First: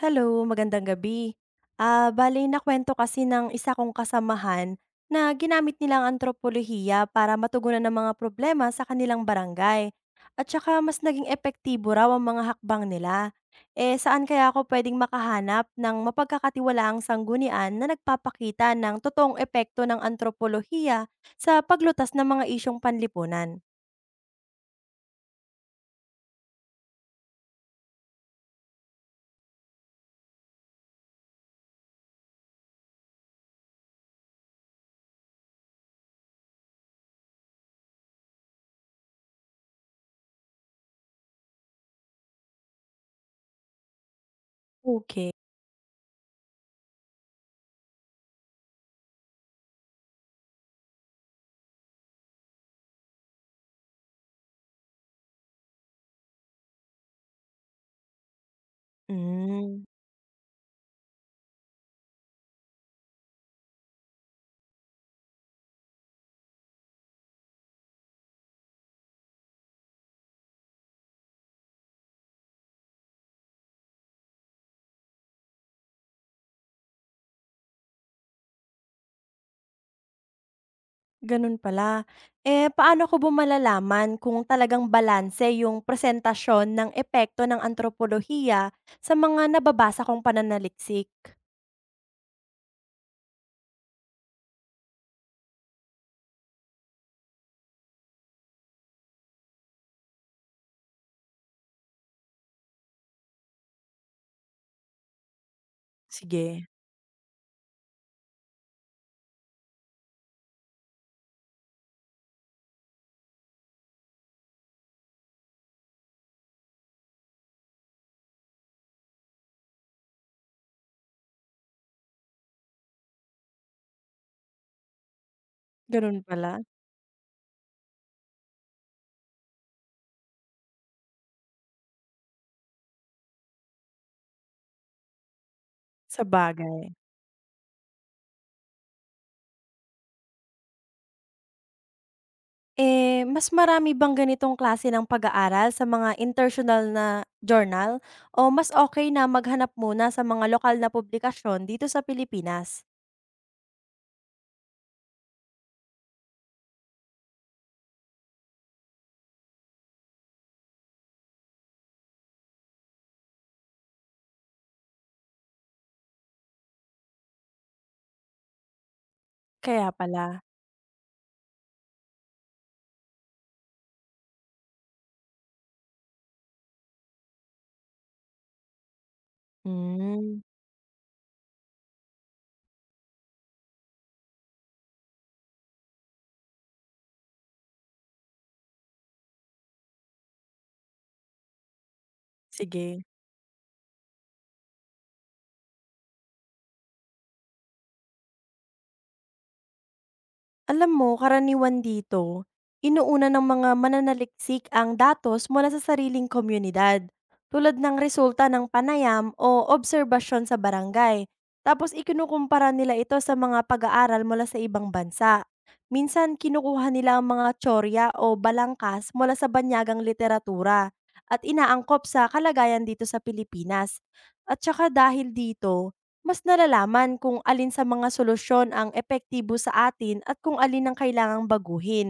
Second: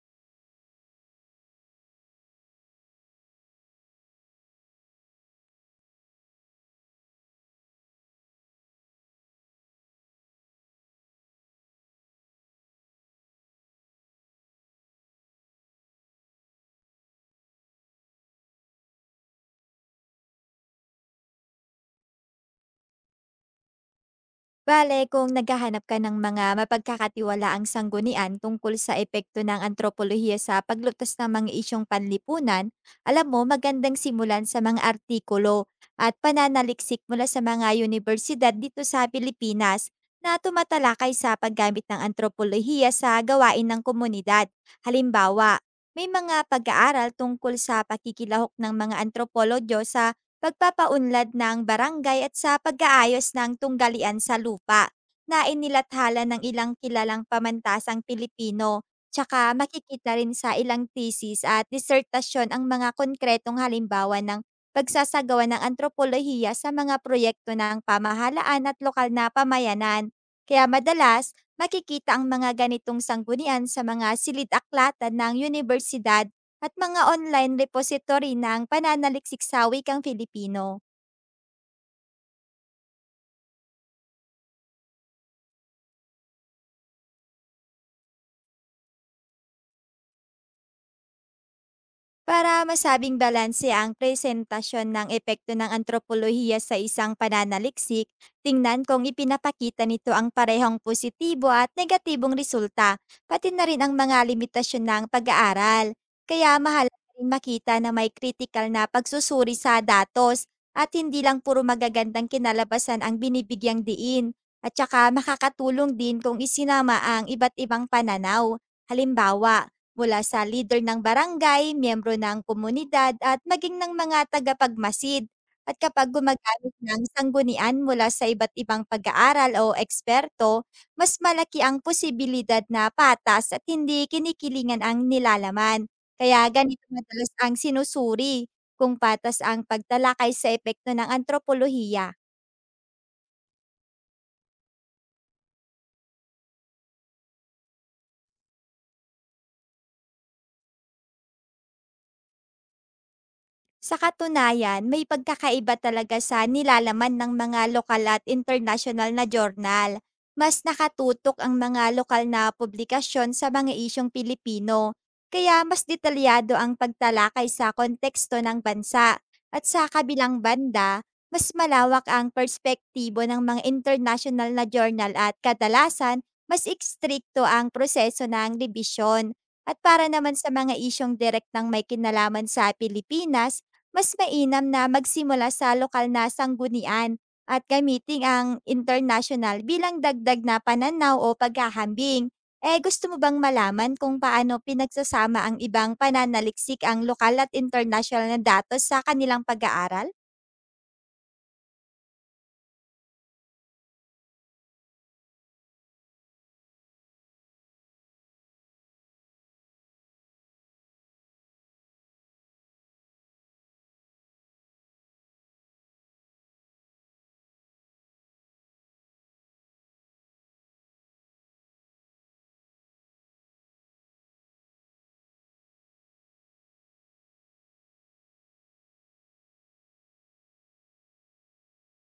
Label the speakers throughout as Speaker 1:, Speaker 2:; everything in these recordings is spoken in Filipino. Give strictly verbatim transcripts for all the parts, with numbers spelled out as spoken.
Speaker 1: Hello, magandang gabi. Ah, bale nakwento kasi ng isa kong kasamahan na ginamit nilang antropolohiya para matugunan ng mga problema sa kanilang barangay. At saka mas naging epektibo raw ang mga hakbang nila. Eh saan kaya ako pwedeng makahanap ng mapagkakatiwalaang sanggunian na nagpapakita ng totoong epekto ng antropolohiya sa paglutas ng mga isyong panlipunan?
Speaker 2: Bale, kung naghahanap ka ng mga mapagkakatiwalaang sanggunian tungkol sa epekto ng antropolohiya sa paglutas ng mga isyong panlipunan, alam mo, magandang simulan sa mga artikulo at pananaliksik mula sa mga universidad dito sa Pilipinas na tumatalakay sa paggamit ng antropolohiya sa gawain ng komunidad.
Speaker 1: Okay.
Speaker 2: Halimbawa, may mga pag-aaral tungkol sa pakikilahok ng mga antropologyo sa pagpapaunlad ng barangay at sa pag-aayos ng tunggalian sa lupa na inilathala ng ilang kilalang pamantasang Pilipino. Tsaka
Speaker 1: Mm.
Speaker 2: makikita rin sa ilang thesis at disertasyon ang mga konkretong halimbawa ng pagsasagawa ng antropolohiya sa mga proyekto ng pamahalaan at lokal na pamayanan. Kaya madalas, makikita ang mga ganitong sanggunian sa mga silid-aklatan ng universidad at mga online repository ng pananaliksik sa wikang Filipino.
Speaker 1: Ganun pala. Eh, paano ko ba malalaman kung talagang balanse yung presentasyon ng epekto ng antropolohiya sa mga nababasa kong pananaliksik?
Speaker 2: Para masabing balanse ang presentasyon ng epekto ng antropolohiya sa isang pananaliksik, tingnan kung ipinapakita nito ang parehong positibo at negatibong resulta, pati na rin ang mga limitasyon ng pag-aaral. Kaya
Speaker 1: Sige.
Speaker 2: mahalaga rin makita na may critical na pagsusuri sa datos at hindi lang puro magagandang kinalabasan ang binibigyang diin. At saka makakatulong din kung isinama ang iba't ibang pananaw. Halimbawa, mula sa leader ng barangay, miyembro ng komunidad at maging ng mga tagapagmasid. At kapag
Speaker 1: Ganun pala.
Speaker 2: gumagamit ng sanggunian mula sa iba't ibang pag-aaral o eksperto, mas malaki ang posibilidad na patas at hindi kinikilingan ang nilalaman.
Speaker 1: Sa
Speaker 2: Kaya ganito
Speaker 1: sabagay.
Speaker 2: madalas ang sinusuri kung patas ang pagtalakay sa epekto ng antropolohiya.
Speaker 1: Eh, mas marami bang ganitong klase ng pag-aaral sa mga international na journal o mas okay na maghanap muna sa mga lokal na publikasyon dito sa Pilipinas?
Speaker 2: Sa katunayan, may pagkakaiba talaga sa nilalaman ng mga lokal at international na journal. Mas nakatutok ang mga lokal na publikasyon sa mga isyong Pilipino, kaya mas detalyado ang pagtalakay sa konteksto ng bansa. At
Speaker 1: Kaya
Speaker 2: sa
Speaker 1: pala.
Speaker 2: kabilang banda, mas malawak ang perspektibo ng mga international na journal at, kadalasan, mas ekstrikto ang proseso ng dibisyon. At para naman
Speaker 1: Hmm.
Speaker 2: sa mga isyong direct ng may kinalaman sa Pilipinas, mas mainam na magsimula sa lokal na sanggunian at gamitin ang international bilang dagdag na pananaw o paghahambing. Eh,
Speaker 1: Sige.
Speaker 2: gusto mo bang malaman kung paano pinagsasama ang ibang pananaliksik ang lokal at international na datos sa kanilang pag-aaral?
Speaker 1: Alam mo, karaniwan dito, inuuna ng mga mananaliksik ang datos mula sa sariling komunidad, tulad ng resulta ng panayam o obserbasyon sa barangay. Tapos ikinukumpara nila ito sa mga pag-aaral mula sa ibang bansa. Minsan kinukuha nila ang mga tsorya o balangkas mula sa banyagang literatura at inaangkop sa kalagayan dito sa Pilipinas. At saka dahil dito, mas nalalaman kung alin sa mga solusyon ang epektibo sa atin at kung alin ang kailangang baguhin.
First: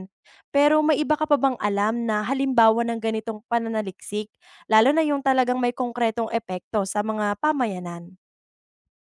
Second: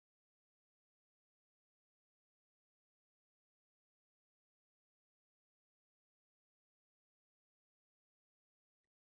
Speaker 1: Pero may iba ka pa bang alam na halimbawa ng ganitong pananaliksik, lalo na yung talagang may konkretong epekto sa mga pamayanan?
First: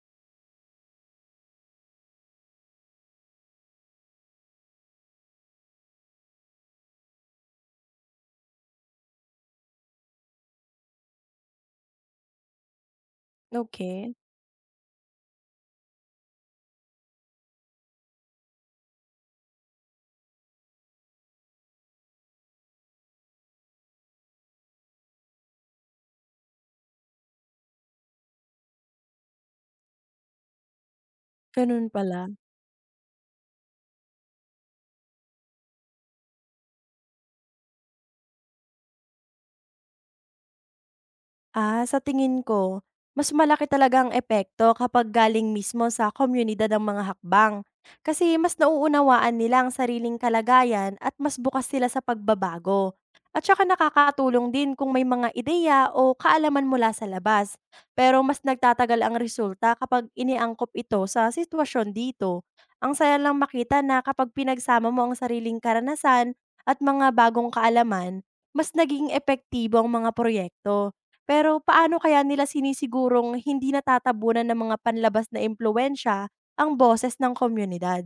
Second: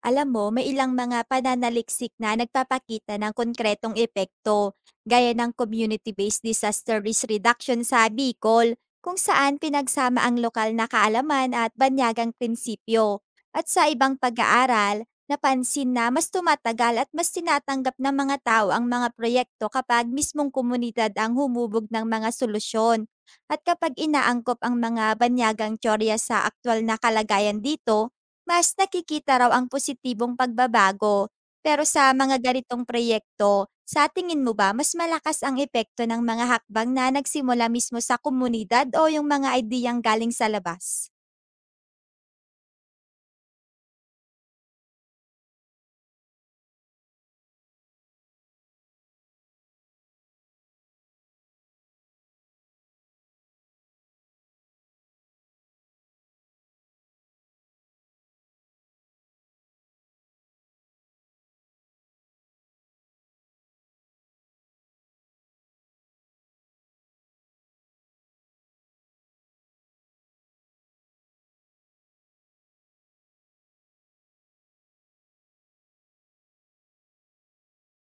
Speaker 2: Alam mo, may ilang mga pananaliksik na nagpapakita ng konkretong epekto, gaya ng community-based disaster risk reduction sa Bicol, kung saan pinagsama ang lokal na kaalaman at banyagang prinsipyo. At sa
Speaker 1: Okay,
Speaker 2: ibang pag-aaral, napansin na mas tumatagal at mas tinatanggap ng mga tao ang mga proyekto kapag mismong komunidad ang humubog ng mga solusyon. At kapag inaangkop ang mga banyagang teorya sa aktwal na kalagayan dito, mas nakikita raw ang positibong pagbabago. Pero
Speaker 1: ganun
Speaker 2: sa
Speaker 1: pala.
Speaker 2: mga ganitong proyekto, sa tingin mo ba mas malakas ang epekto ng mga hakbang na nagsimula mismo sa komunidad o yung mga ideyang galing sa labas?
Speaker 1: Ah, sa tingin ko, mas malaki talaga ang epekto kapag galing mismo sa komunidad ng mga hakbang. Kasi mas nauunawaan nila ang sariling kalagayan at mas bukas sila sa pagbabago. At saka nakakatulong din kung may mga ideya o kaalaman mula sa labas. Pero mas nagtatagal ang resulta kapag iniangkop ito sa sitwasyon dito. Ang saya lang makita na kapag pinagsama mo ang sariling karanasan at mga bagong kaalaman, mas naging epektibo ang mga proyekto. Pero paano kaya nila sinisigurong hindi natatabunan ng mga panlabas na impluwensiya ang boses ng komunidad?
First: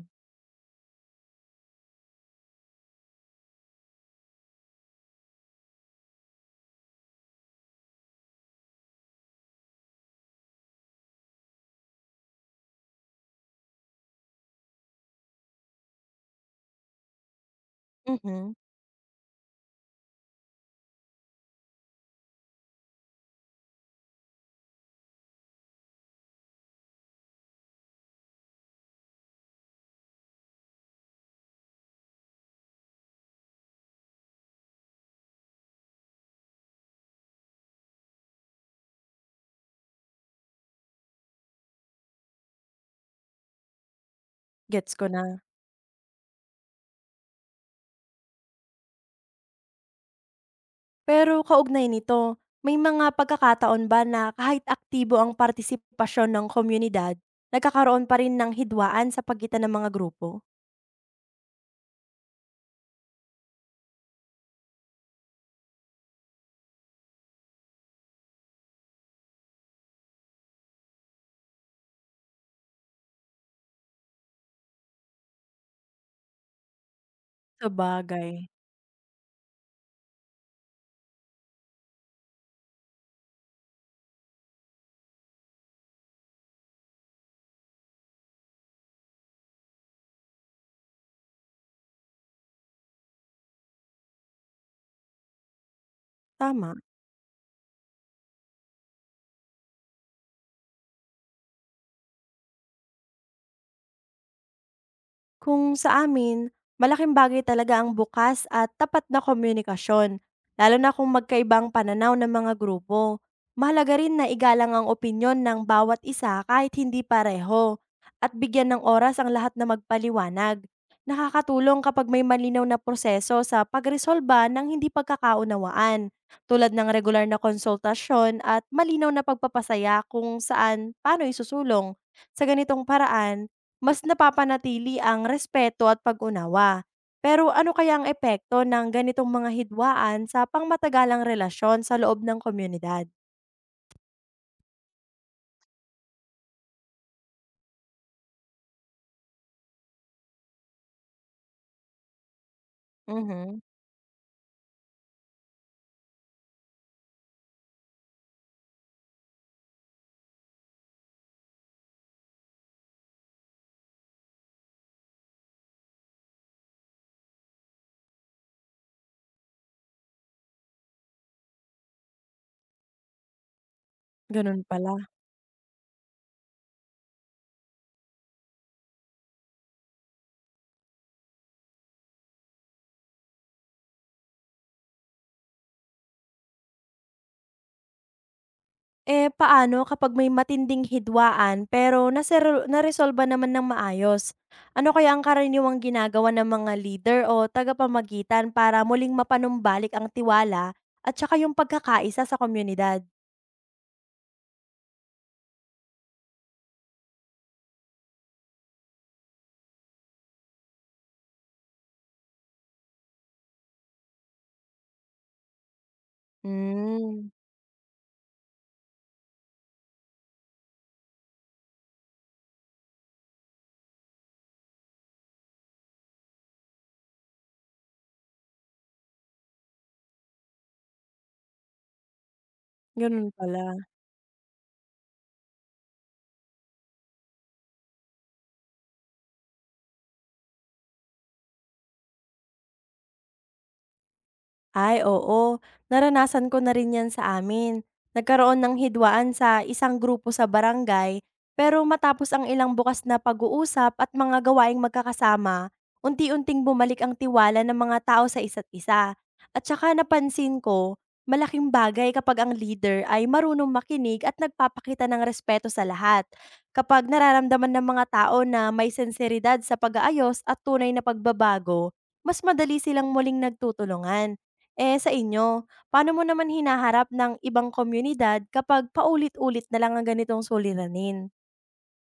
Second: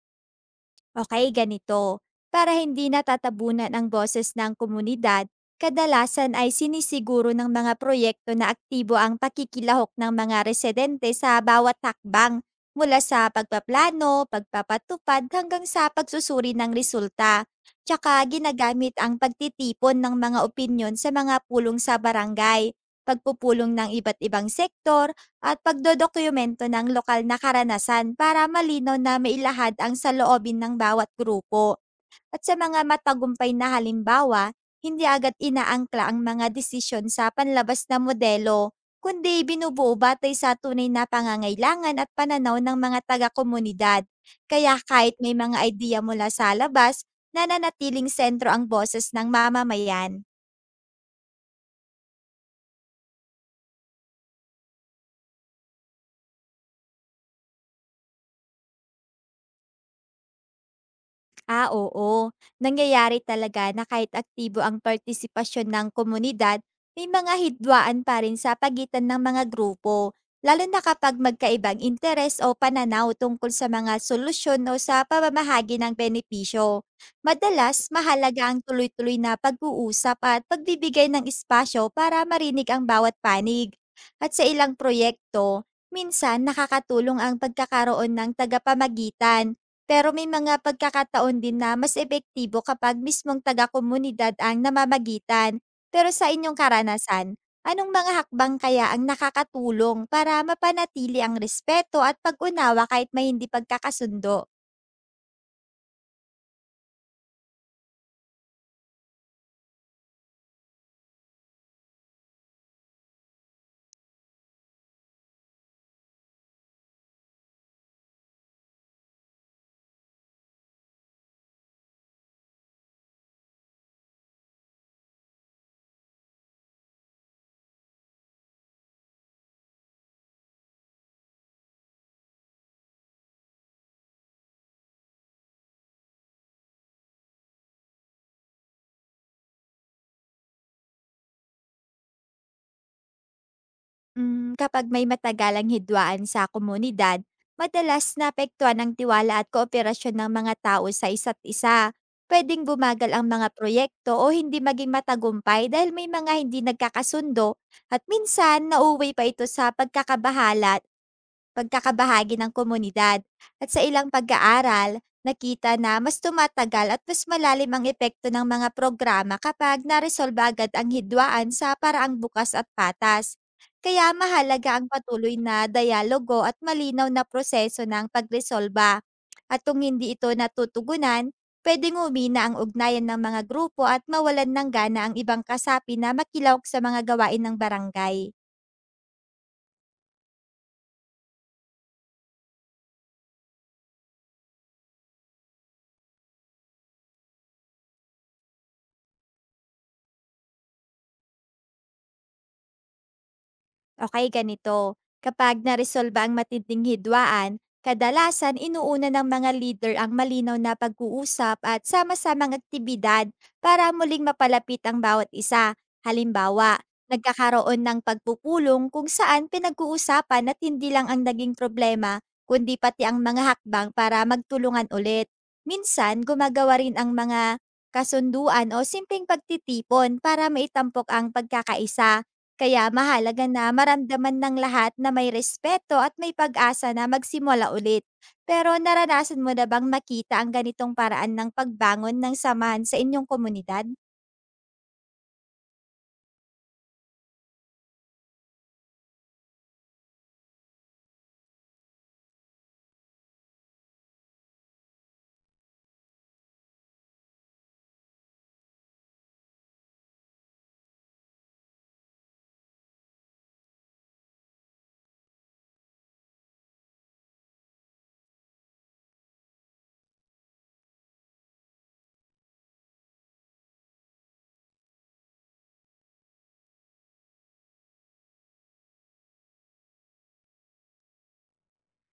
Speaker 2: Okay, ganito. Para hindi natatabunan ang boses ng komunidad, kadalasan ay sinisiguro ng mga proyekto na aktibo ang pakikilahok ng mga residente sa bawat hakbang mula sa pagpaplano, pagpapatupad hanggang sa pagsusuri ng resulta. Tsaka
Speaker 1: Mhm,
Speaker 2: ginagamit ang pagtitipon ng mga opinyon sa mga pulong sa barangay, pagpupulong ng iba't ibang sektor at pagdodokumento ng lokal na karanasan para malinaw na mailahad ang saloobin ng bawat grupo. At sa mga matagumpay na halimbawa, hindi agad inaangkla ang mga desisyon sa panlabas na modelo, kundi binubuo batay sa tunay na pangangailangan at pananaw ng mga taga-komunidad. Kaya
Speaker 1: gets ko
Speaker 2: kahit
Speaker 1: na.
Speaker 2: may mga idea mula sa labas, nananatiling sentro ang boses ng mamamayan.
Speaker 1: Pero kaugnay nito, may mga pagkakataon ba na kahit aktibo ang partisipasyon ng komunidad, nagkakaroon pa rin ng hidwaan sa pagitan ng mga grupo?
Speaker 2: Ah, oo. Nangyayari talaga na kahit aktibo ang partisipasyon ng komunidad, may mga hidwaan pa rin sa pagitan ng mga grupo, lalo na kapag magkaibang interes o pananaw tungkol sa mga solusyon o sa pamamahagi ng benepisyo. Madalas, mahalaga
Speaker 1: Sabagay,
Speaker 2: ang tuloy-tuloy na pag-uusap at pagbibigay ng espasyo para marinig ang bawat panig. At sa ilang proyekto, minsan nakakatulong ang pagkakaroon ng tagapamagitan, pero may mga pagkakataon din na mas epektibo kapag mismong taga-komunidad ang namamagitan. Pero sa inyong
Speaker 1: tama.
Speaker 2: karanasan, anong mga hakbang kaya ang nakakatulong para mapanatili ang respeto at pag-unawa kahit may hindi pagkakasundo?
Speaker 1: Kung sa amin, malaking bagay talaga ang bukas at tapat na komunikasyon, lalo na kung magkaibang pananaw ng mga grupo. Mahalaga rin na igalang ang opinyon ng bawat isa kahit hindi pareho at bigyan ng oras ang lahat na magpaliwanag. Nakakatulong kapag may malinaw na proseso sa pagresolba ng hindi pagkakaunawaan, tulad ng regular na konsultasyon at malinaw na pagpapasaya kung saan paano isusulong. Sa ganitong paraan, mas napapanatili ang respeto at pag-unawa. Pero ano kaya ang epekto ng ganitong mga hidwaan sa pangmatagalang relasyon sa loob ng komunidad?
Speaker 2: Hmm, kapag may matagalang hidwaan sa komunidad, madalas naapektuhan ang tiwala at kooperasyon ng mga tao sa isa't isa. Pwedeng bumagal ang mga
Speaker 1: Mhm.
Speaker 2: proyekto o hindi maging matagumpay dahil may mga hindi nagkakasundo, at minsan nauwi pa ito sa pagkakabahala, pagkakabahagi ng komunidad. At sa ilang pag-aaral, nakita na mas tumatagal at mas malalim ang epekto ng mga programa kapag naresolba agad ang hidwaan sa paraang bukas at patas. Kaya
Speaker 1: Ganun
Speaker 2: mahalaga ang
Speaker 1: pala.
Speaker 2: patuloy na dialogo at malinaw na proseso ng pagresolba. At kung hindi ito natutugunan, pwedeng umina ang ugnayan ng mga grupo at mawalan ng gana ang ibang kasapi na makilawak sa mga gawain ng barangay.
Speaker 1: Eh, paano kapag may matinding hidwaan pero nasero- naresolba naman ng maayos? Ano kaya ang karaniwang ginagawa ng mga leader o tagapamagitan para muling mapanumbalik ang tiwala at saka yung pagkakaisa sa komunidad?
Speaker 2: Okay, ganito. Kapag naresolba ang matinding hidwaan, kadalasan inuuna ng mga leader ang malinaw na pag-uusap at sama-samang aktibidad para muling mapalapit ang bawat isa. Halimbawa,
Speaker 1: Mm,
Speaker 2: nagkakaroon ng pagpupulong kung saan pinag-uusapan at hindi lang ang naging problema, kundi pati ang mga hakbang para magtulungan ulit. Minsan, gumagawa rin ang mga kasunduan o simpleng pagtitipon para maitampok ang pagkakaisa, kaya
Speaker 1: ganun
Speaker 2: mahalaga na
Speaker 1: pala.
Speaker 2: maramdaman ng lahat na may respeto at may pag-asa na magsimula ulit. Pero naranasan mo na bang makita ang ganitong paraan ng pagbangon ng samahan sa inyong komunidad?
Speaker 1: Ay, oo. Naranasan ko na rin 'yan sa amin. Nagkaroon ng hidwaan sa isang grupo sa barangay, pero matapos ang ilang bukas na pag-uusap at mga gawaing magkakasama, unti-unting bumalik ang tiwala ng mga tao sa isa't isa. At saka napansin ko, malaking bagay kapag ang leader ay marunong makinig at nagpapakita ng respeto sa lahat. Kapag nararamdaman ng mga tao na may sinseridad sa pag-aayos at tunay na pagbabago, mas madali silang muling nagtutulungan. Eh, sa inyo, paano mo naman hinaharap ng ibang komunidad kapag paulit-ulit na lang ang ganitong suliranin?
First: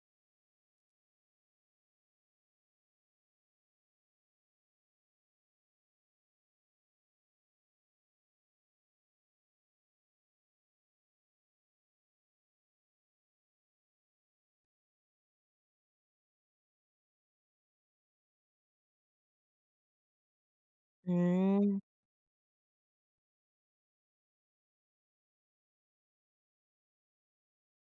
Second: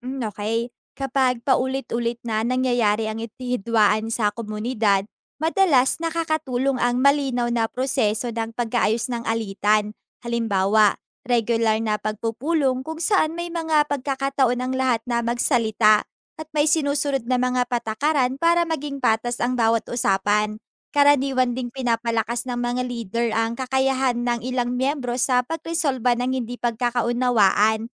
Speaker 2: Hmm, okay. Kapag paulit-ulit na nangyayari ang itihidwaan sa komunidad, madalas nakakatulong ang malinaw na proseso ng pag-aayos ng alitan. Halimbawa, regular na pagpupulong kung saan may mga pagkakataon ang lahat na magsalita at may sinusunod na mga patakaran para maging patas ang bawat usapan. Karaniwan ding
Speaker 1: Hmm.
Speaker 2: pinapalakas ng mga leader ang kakayahan ng ilang miyembro sa pagresolba ng hindi pagkakaunawaan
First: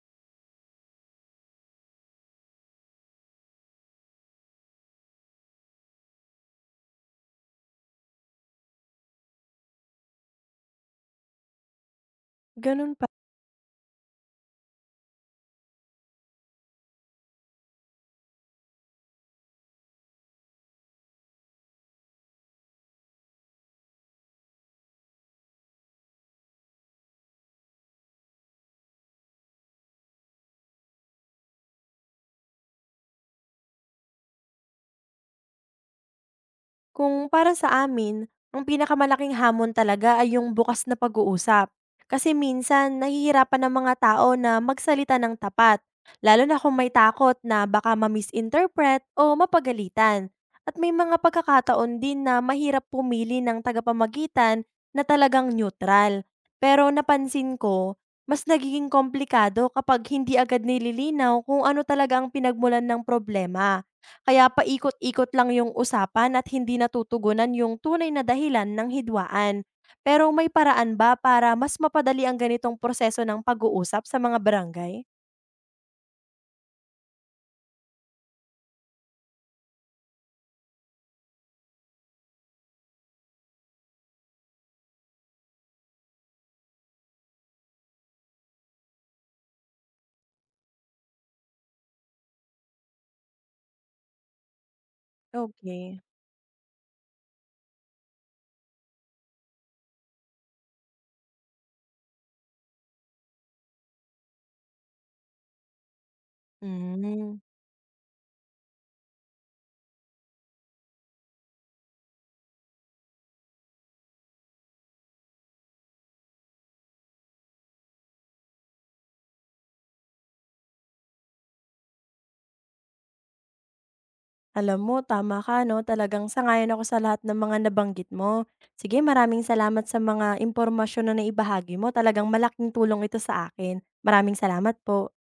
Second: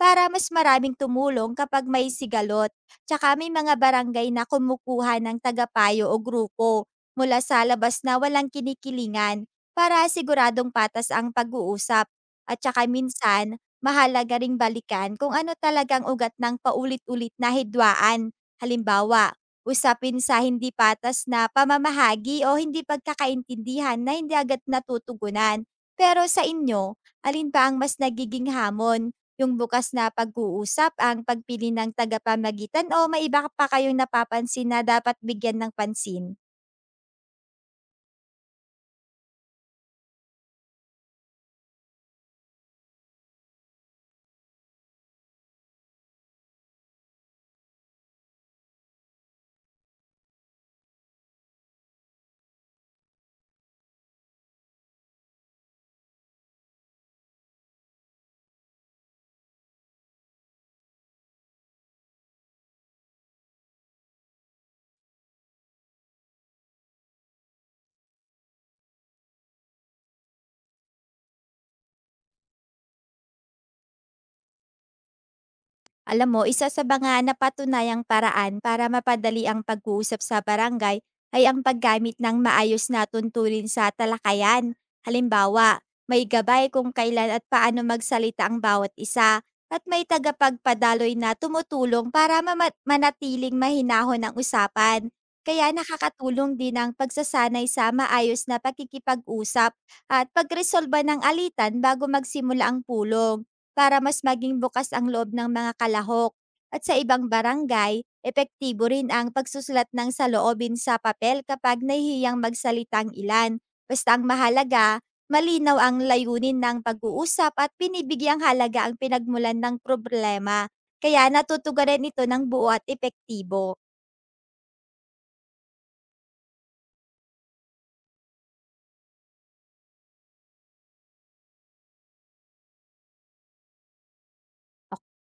Speaker 2: para mas maraming tumulong kapag may sigalot. Tsaka may mga barangay na kumukuha ng tagapayo o grupo mula sa labas na walang kinikilingan para siguradong patas ang pag-uusap. At tsaka
Speaker 1: Ganun.
Speaker 2: minsan, mahalaga ring balikan kung ano talagang ugat ng paulit-ulit na hidwaan. Halimbawa, usapin sa hindi patas na pamamahagi o hindi pagkakaintindihan na hindi agad natutugunan. Pero sa inyo, alin ba ang mas nagiging hamon? Yung bukas na pag-uusap, ang pagpili ng tagapamagitan, o may iba pa kayong napapansin na dapat bigyan ng pansin?
Speaker 1: Kung para sa amin, ang pinakamalaking hamon talaga ay yung bukas na pag-uusap. Kasi minsan, nahihirapan ang mga tao na magsalita ng tapat, lalo na kung may takot na baka ma-misinterpret o mapagalitan. At may mga pagkakataon din na mahirap pumili ng tagapamagitan na talagang neutral. Pero napansin ko, mas nagiging komplikado kapag hindi agad nililinaw kung ano talaga ang pinagmulan ng problema. Kaya paikot-ikot lang yung usapan at hindi natutugunan yung tunay na dahilan ng hidwaan. Pero may paraan ba para mas mapadali ang ganitong proseso ng pag-uusap sa mga barangay?
Speaker 2: Alam mo, isa sa mga napatunayang paraan para mapadali ang pag-uusap sa barangay ay ang paggamit ng maayos na tunturin sa talakayan. Halimbawa, may gabay kung kailan at paano magsalita ang bawat isa at may tagapagpadaloy na tumutulong para mama- manatiling mahinahon ang usapan. Kaya
Speaker 1: Okay.
Speaker 2: nakakatulong din ang pagsasanay sa maayos na pakikipag-usap at pagresolba ng alitan bago magsimula ang pulong para mas maging bukas ang loob ng mga kalahok. At sa ibang
Speaker 1: Hmm.
Speaker 2: barangay, epektibo rin ang pagsusulat ng saloobin sa papel kapag nahihiyang magsalita ang ilan. Basta ang mahalaga, malinaw ang layunin ng pag-uusap at pinibigyang halaga ang pinagmulan ng problema. Kaya natutugaran ito ng buo at epektibo.
Speaker 1: Alam mo tama ka 'no, talagang sangayon ako sa lahat ng mga nabanggit mo. Sige, maraming salamat sa mga impormasyon na naibahagi mo, talagang malaking tulong ito sa akin. Maraming salamat
Speaker 2: Ok-
Speaker 1: po.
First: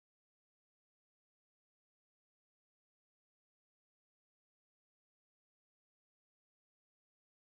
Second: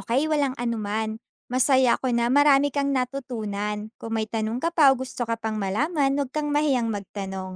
Speaker 2: Okay, walang anuman. Masaya ako na marami kang natutunan. Kung may tanong ka pa o gusto ka pang malaman, huwag kang mahiyang magtanong.